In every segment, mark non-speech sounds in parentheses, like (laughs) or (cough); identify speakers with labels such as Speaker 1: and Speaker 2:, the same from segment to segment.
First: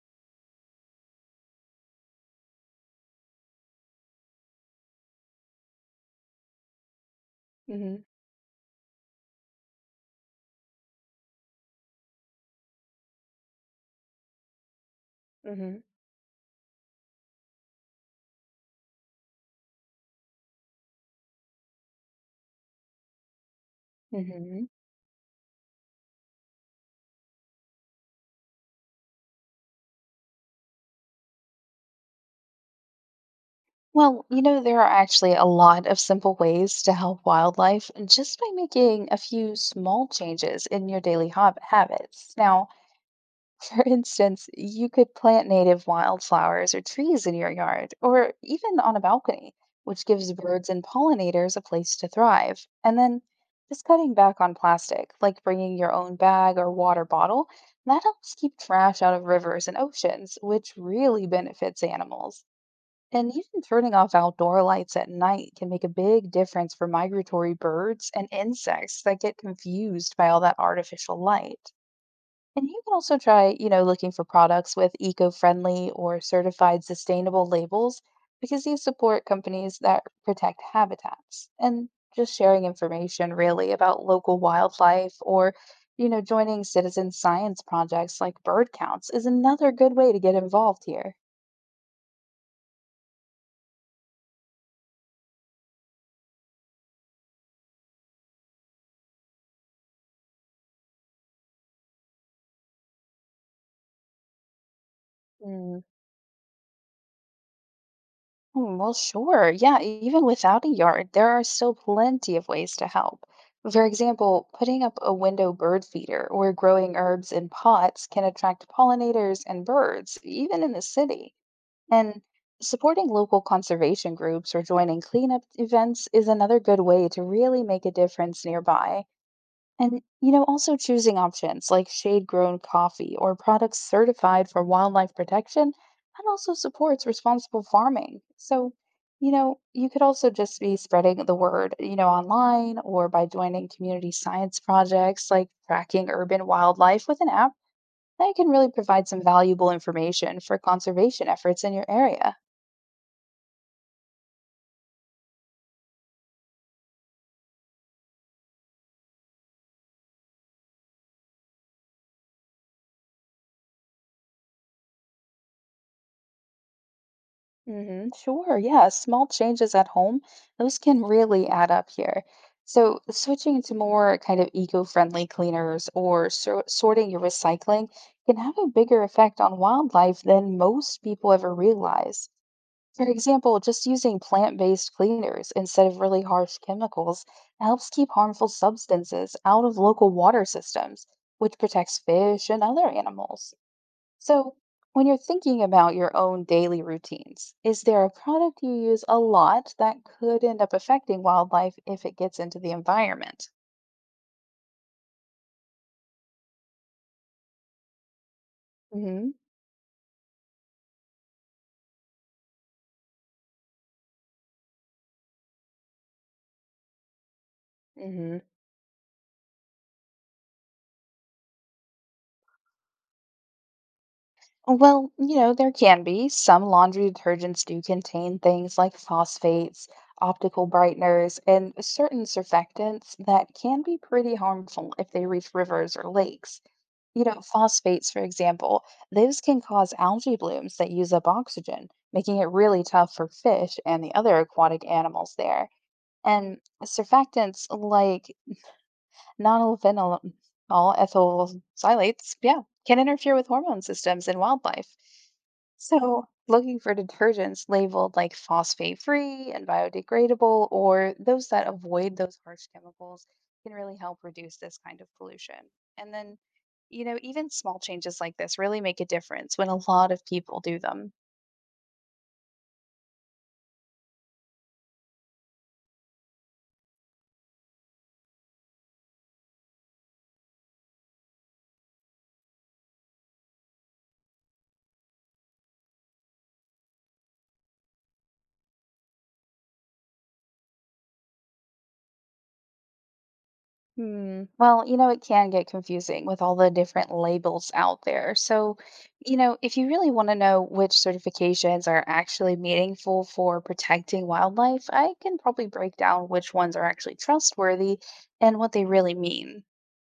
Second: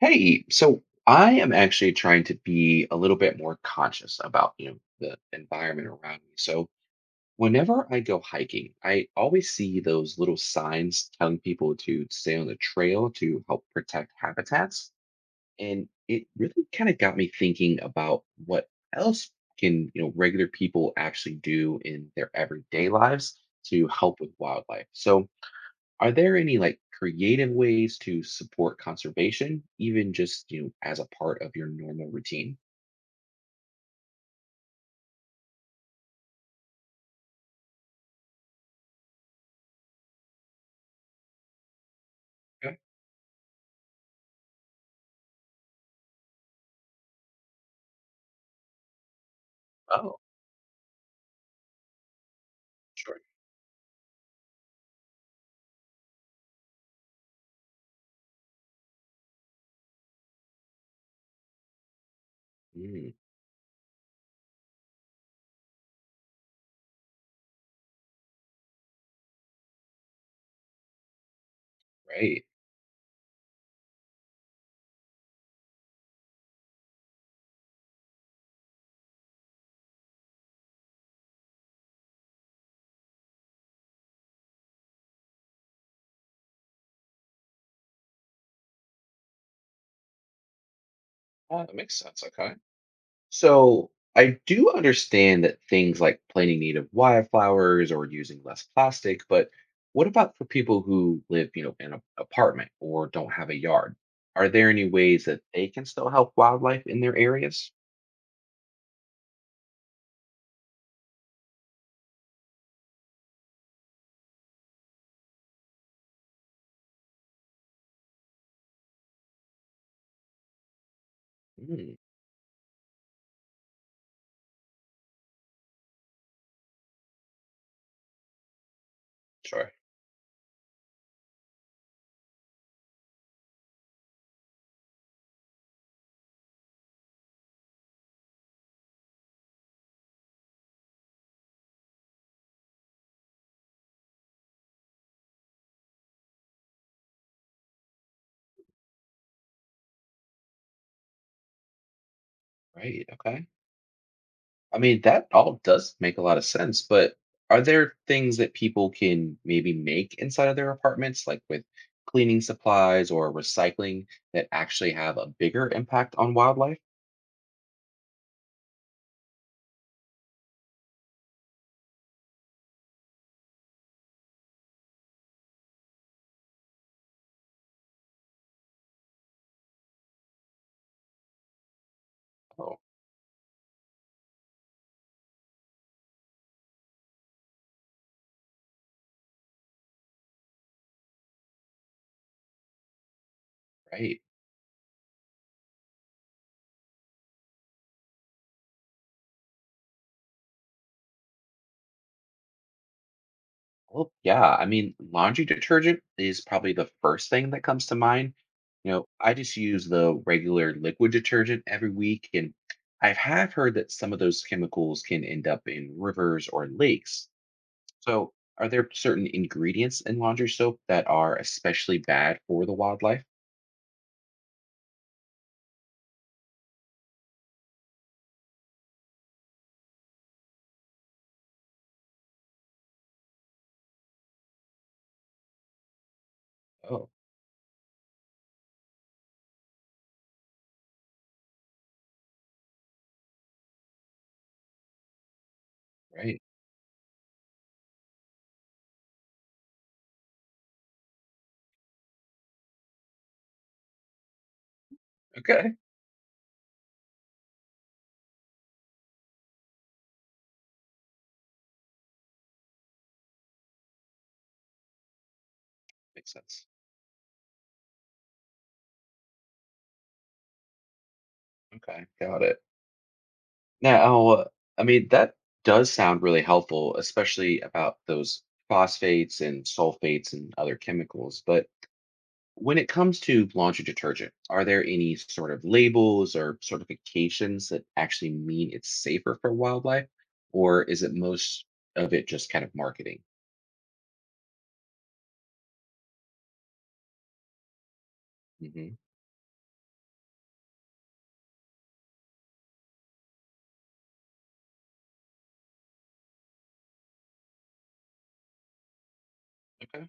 Speaker 1: Hey, so I am actually trying to be a little bit more conscious about, you know, the environment around me. So whenever I
Speaker 2: Mhm,
Speaker 1: go hiking, I always see those little signs telling people to stay on the trail to help protect habitats.
Speaker 2: mhm,
Speaker 1: And it really kind of got me thinking about what else can, you know, regular people actually do in their everyday lives to help with
Speaker 2: mhm.
Speaker 1: wildlife. So are there any like creative ways to support conservation, even just you know, as a part of your normal routine?
Speaker 2: Well, you know, there are actually a lot of simple ways to help wildlife just by making a few small changes in your daily hob habits. Now,
Speaker 1: Okay.
Speaker 2: (laughs) for instance, you could plant native wildflowers or trees in your yard or even on a balcony, which
Speaker 1: Oh,
Speaker 2: gives birds and pollinators a place to thrive. And
Speaker 1: sure.
Speaker 2: then just cutting back on plastic, like bringing your own bag or water bottle, that helps keep trash out of rivers and oceans, which really benefits animals.
Speaker 1: Mm,
Speaker 2: And even turning off outdoor lights at night can make a big difference for migratory birds and insects that get confused by all that artificial light.
Speaker 1: right.
Speaker 2: And you can also try, you know, looking for products with eco-friendly or certified sustainable labels because these support companies that protect habitats. And just sharing information really about local wildlife or, you know, joining citizen science projects like bird counts is another good way to get involved here.
Speaker 1: That makes sense. Okay. So I do understand that things like planting native wildflowers or using less plastic, but what about for people who live, you know, in an apartment or don't have a yard? Are there any ways that they can still help wildlife in their areas?
Speaker 2: Well, sure. Yeah, even without a yard, there are still plenty of ways to help. For example, putting up a window bird feeder or growing herbs in pots can attract pollinators and birds, even in the city.
Speaker 1: Mm,
Speaker 2: And supporting local conservation groups or joining cleanup events is another good way to really make a difference nearby.
Speaker 1: sure.
Speaker 2: And, you know, also choosing options like shade grown coffee or products certified for wildlife protection, that also supports responsible farming. So, you know, you could also just be spreading the word, you know, online or by joining community science projects like tracking urban wildlife with an app that can really provide some valuable information for conservation efforts in your area.
Speaker 1: Right. Okay. I mean, that all does make a lot of sense, but are there things that people can maybe make inside of their apartments, like with cleaning supplies or recycling, that actually have a bigger impact on wildlife?
Speaker 2: Mm-hmm. Sure, yeah, small changes at home, those can really add up here. So, switching to more kind of eco-friendly cleaners or sorting your recycling can have a bigger effect on wildlife than most people ever realize.
Speaker 1: Oh,
Speaker 2: For example, just using plant-based cleaners instead of really harsh chemicals helps keep harmful substances out of local water systems, which protects fish and other animals.
Speaker 1: right.
Speaker 2: So, when you're thinking about your own daily routines, is there a product you use a lot that could end up affecting wildlife if it gets into the environment?
Speaker 1: Well, yeah. I mean, laundry detergent is probably the first thing that comes to mind. You know, I
Speaker 2: hmm
Speaker 1: just use the regular liquid detergent every week, and I have heard that some of those chemicals can end up in rivers or lakes. So,
Speaker 2: hmm
Speaker 1: are there certain ingredients in laundry soap that are especially bad for the wildlife?
Speaker 2: Well, you know, there can be. Some laundry detergents do contain things like phosphates, optical brighteners, and certain surfactants that can be pretty harmful if they reach rivers or lakes.
Speaker 1: Oh,
Speaker 2: You know, phosphates, for example, those can cause algae blooms that use up oxygen, making it really tough for fish and the other aquatic animals there.
Speaker 1: right.
Speaker 2: And surfactants like nonylphenol all ethyl xylates, yeah, can interfere with hormone systems in wildlife.
Speaker 1: Okay.
Speaker 2: So, looking for detergents labeled like phosphate free and biodegradable, or those that avoid those harsh chemicals, can really help reduce this kind of pollution. And
Speaker 1: Makes
Speaker 2: then,
Speaker 1: sense.
Speaker 2: you know, even small changes like this really make a difference when a lot of people do them.
Speaker 1: Okay. Got it. Now, I mean, that does sound really helpful, especially about those phosphates and sulfates and other chemicals. But when it comes to laundry detergent, are there any sort of labels or certifications that actually mean it's safer for wildlife? Or is it most of it just kind of marketing?
Speaker 2: Hmm. Well, you know, it can get confusing with all the different labels out there. So,
Speaker 1: Hmm.
Speaker 2: you know, if you really want to know which certifications are actually meaningful for protecting wildlife, I can probably break down which ones are actually trustworthy and what they really mean.
Speaker 1: Okay.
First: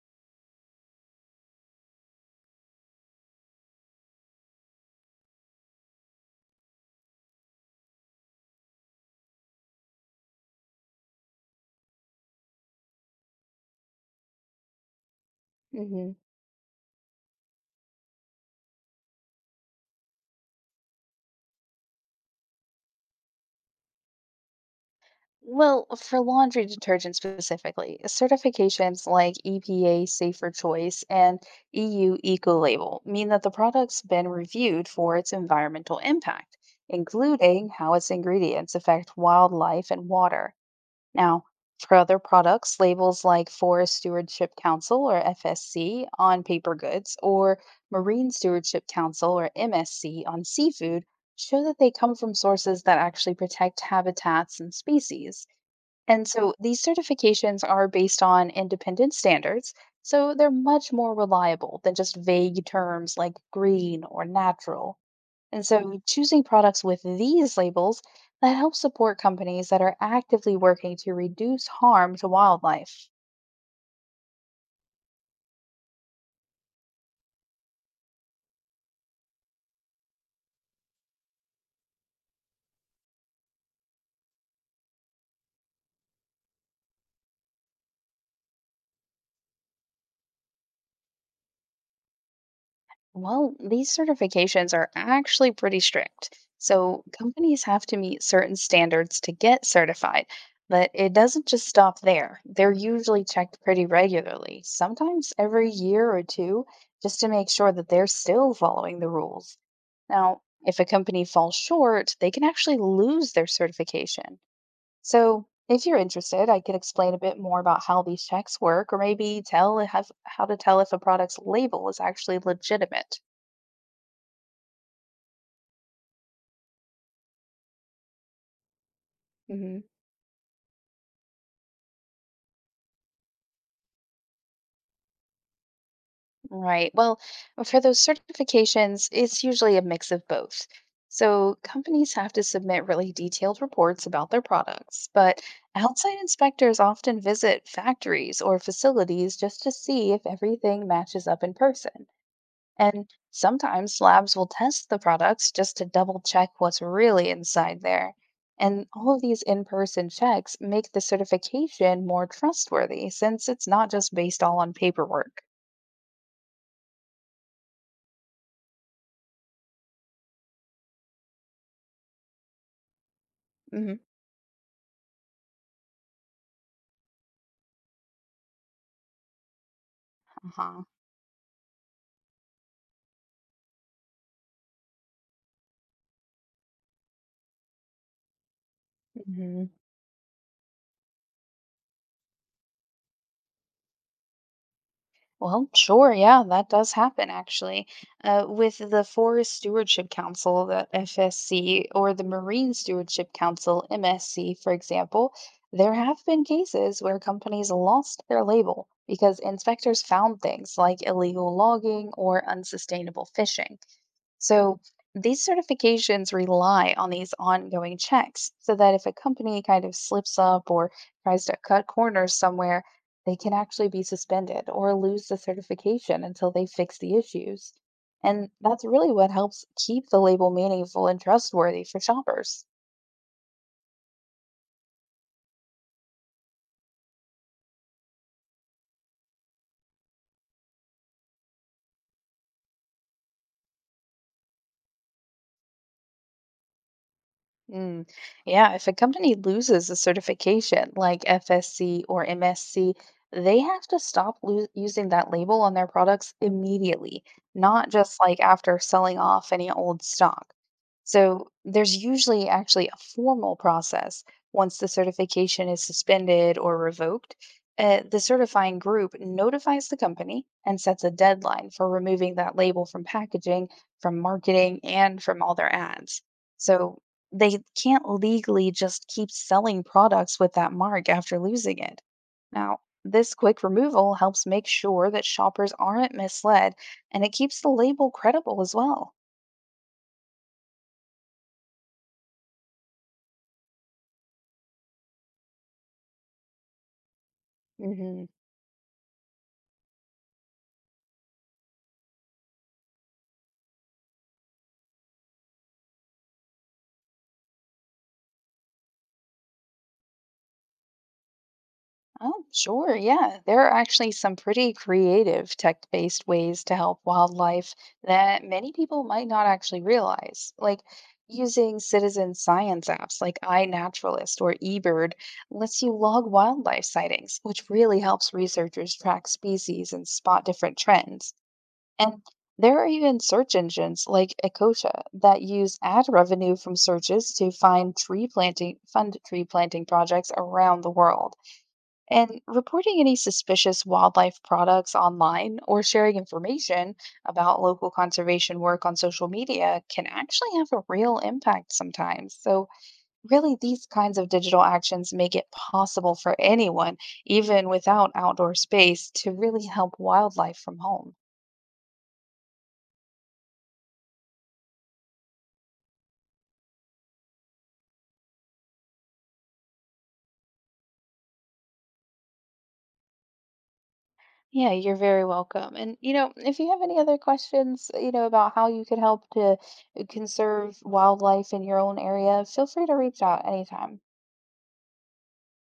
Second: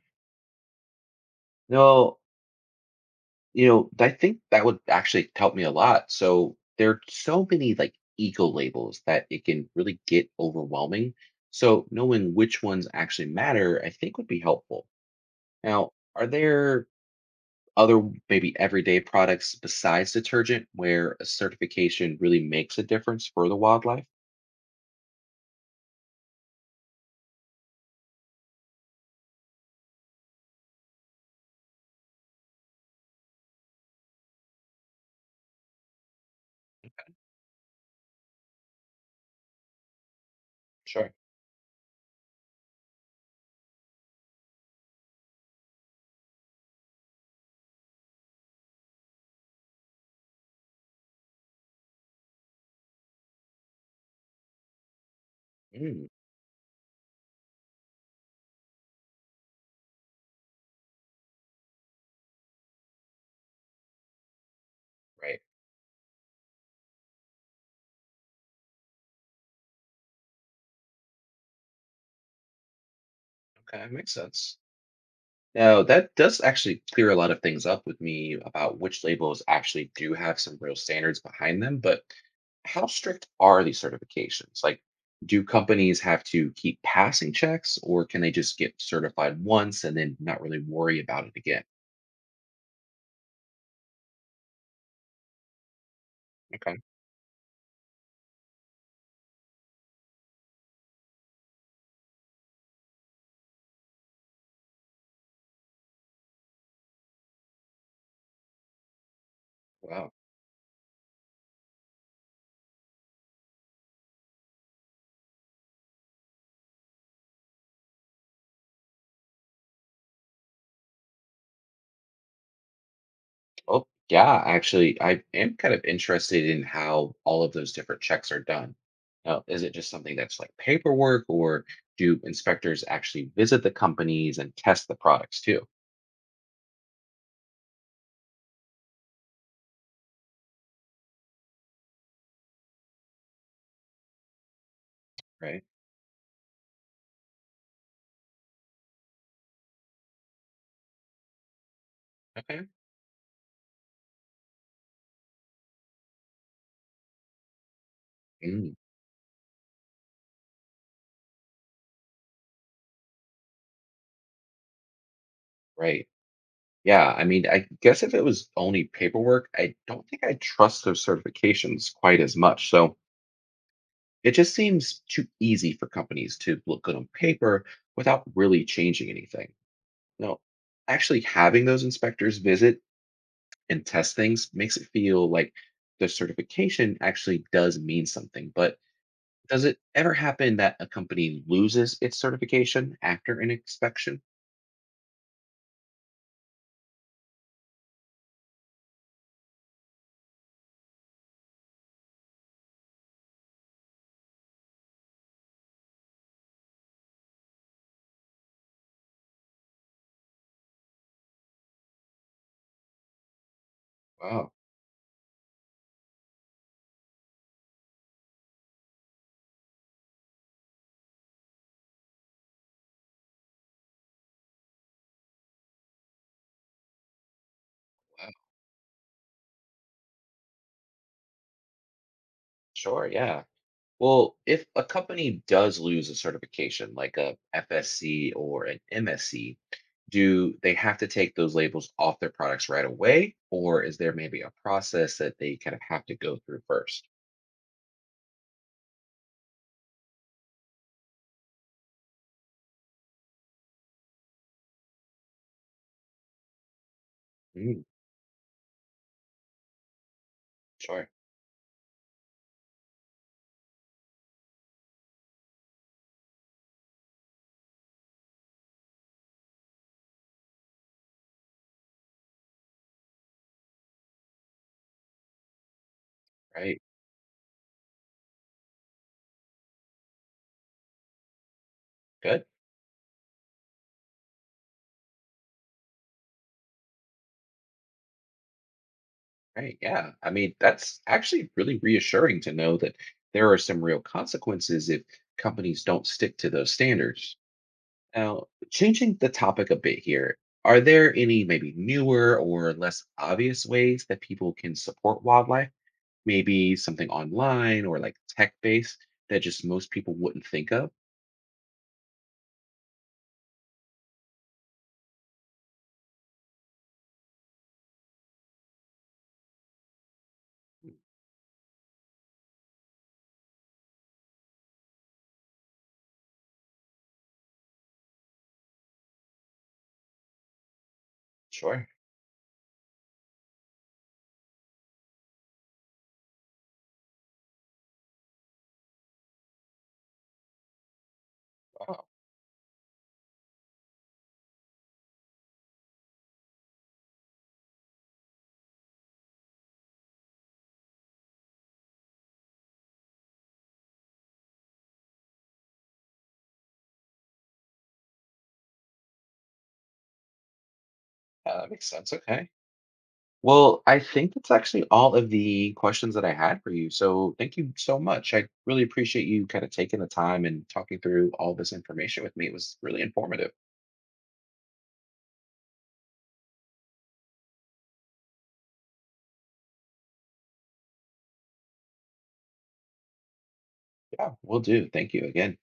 Speaker 1: No, you know, I think that would actually help me a lot. So there are so many like eco labels that it can really get overwhelming. So knowing which ones actually matter, I think would be helpful. Now,
Speaker 2: Mm-hmm.
Speaker 1: are there other maybe everyday products besides detergent where a certification really makes a difference for the wildlife?
Speaker 2: Well, for laundry detergent specifically, certifications like EPA Safer Choice and EU Ecolabel mean that the product's been reviewed for its environmental impact, including how its ingredients affect wildlife and water.
Speaker 1: Sure.
Speaker 2: Now, for other products, labels like Forest Stewardship Council or FSC on paper goods or Marine Stewardship Council or MSC on seafood show that they come from sources that actually protect habitats and species.
Speaker 1: Mm,
Speaker 2: And so these certifications are based on independent standards, so they're much more reliable than just vague terms like green or natural.
Speaker 1: right.
Speaker 2: And so choosing products with these labels that help support companies that are actively working to reduce harm to wildlife.
Speaker 1: Okay, makes sense. Now, that does actually clear a lot of things up with me about which labels actually do have some real standards behind them, but how strict are these certifications? Like, do companies have to keep passing checks or can they just get certified once and then not really worry about it again?
Speaker 2: Well, these certifications are actually pretty strict.
Speaker 1: Okay.
Speaker 2: So companies have to meet certain standards to get certified, but it doesn't just stop there. They're usually checked pretty regularly, sometimes every year or two, just to make sure that they're still following the rules.
Speaker 1: Wow.
Speaker 2: Now, if a company falls short, they can actually lose their certification. So, if you're interested, I could explain a bit more about how these checks work, or maybe tell how to tell if a product's label is actually legitimate.
Speaker 1: Oh, yeah. Actually, I am kind of interested in how all of those different checks are done. Now, is it
Speaker 2: hmm
Speaker 1: just something that's like paperwork or do inspectors actually visit the companies and test the products too?
Speaker 2: Right. Well, for those certifications, it's usually a mix of both. So companies have to submit really detailed reports about their products, but
Speaker 1: Right.
Speaker 2: outside inspectors often visit factories or facilities just to see if everything matches up in person.
Speaker 1: Okay.
Speaker 2: And sometimes labs will test the products just to double check what's really inside there.
Speaker 1: Mm,
Speaker 2: And all of these in person checks make the certification more trustworthy since it's not just based all on paperwork.
Speaker 1: right. Yeah. I mean, I guess if it was only paperwork, I don't think I trust those certifications quite as much. So
Speaker 2: Mm-hmm.
Speaker 1: it just seems too easy for companies to look good on paper without really changing anything. No,
Speaker 2: Uh-huh.
Speaker 1: actually having those inspectors visit and test things makes it feel like the certification actually does mean something. But does
Speaker 2: hmm
Speaker 1: it ever happen that a company loses its certification after an inspection?
Speaker 2: Well, sure, yeah, that does happen actually. With the Forest Stewardship Council, the FSC, or the Marine Stewardship Council, MSC, for example, there have been cases where companies lost their label because inspectors found things like illegal logging or unsustainable fishing.
Speaker 1: Oh,
Speaker 2: So these certifications rely on these ongoing checks so that if a company kind of slips up or tries to cut corners somewhere, they can actually be suspended or lose the certification until they fix the issues.
Speaker 1: wow.
Speaker 2: And that's really what helps keep the label meaningful and trustworthy for shoppers.
Speaker 1: Sure. Yeah. Well, if a company does lose a certification like a FSC or an MSC, do they have to take those labels off their products right away? Or is there maybe a process that they kind of have to go through first?
Speaker 2: Mm. Yeah, if a company loses a certification like FSC or MSC, they have to stop using that label on their products immediately,
Speaker 1: Mm,
Speaker 2: not just like after selling off any old stock.
Speaker 1: sure.
Speaker 2: So there's usually actually a formal process once the certification is suspended or revoked. The certifying group notifies the company and sets a deadline for removing that label from packaging, from marketing, and from all their ads.
Speaker 1: Right.
Speaker 2: So they can't legally just keep selling products with that mark after losing it.
Speaker 1: Good.
Speaker 2: Now, this quick removal helps make sure that shoppers aren't misled and it keeps the label credible as well.
Speaker 1: Right. Yeah. I mean, that's actually really reassuring to know that there are some real consequences if companies don't stick to those standards.
Speaker 2: hmm
Speaker 1: Now, changing the topic a bit here, are there any maybe newer or less obvious ways that people can support wildlife? Maybe something online or like tech based that just most people wouldn't think of?
Speaker 2: Oh, sure. Yeah. There are actually some pretty creative tech-based ways to help wildlife that many people might not actually realize. Like using citizen science apps like iNaturalist or eBird lets you log wildlife sightings, which really helps researchers track species and spot different trends.
Speaker 1: Sure.
Speaker 2: And there are even search engines like Ecosia that use ad revenue from searches to find tree planting, fund tree planting projects around the world.
Speaker 1: Wow.
Speaker 2: And reporting any suspicious wildlife products online or sharing information about local conservation work on social media can actually have a real impact sometimes. So, really, these kinds of digital actions make it possible for anyone, even without outdoor space, to really help wildlife from home.
Speaker 1: That makes sense. Okay. Well, I think that's actually all of the questions that I had for you. So thank you so much. I really appreciate you kind of taking the time and talking through all this information with me. It was really informative.
Speaker 2: Yeah, you're very welcome. And, you know, if you have any other questions, you know, about how you could help to conserve wildlife in your own area, feel free to reach out anytime.
Speaker 1: Yeah, we will do. Thank you again.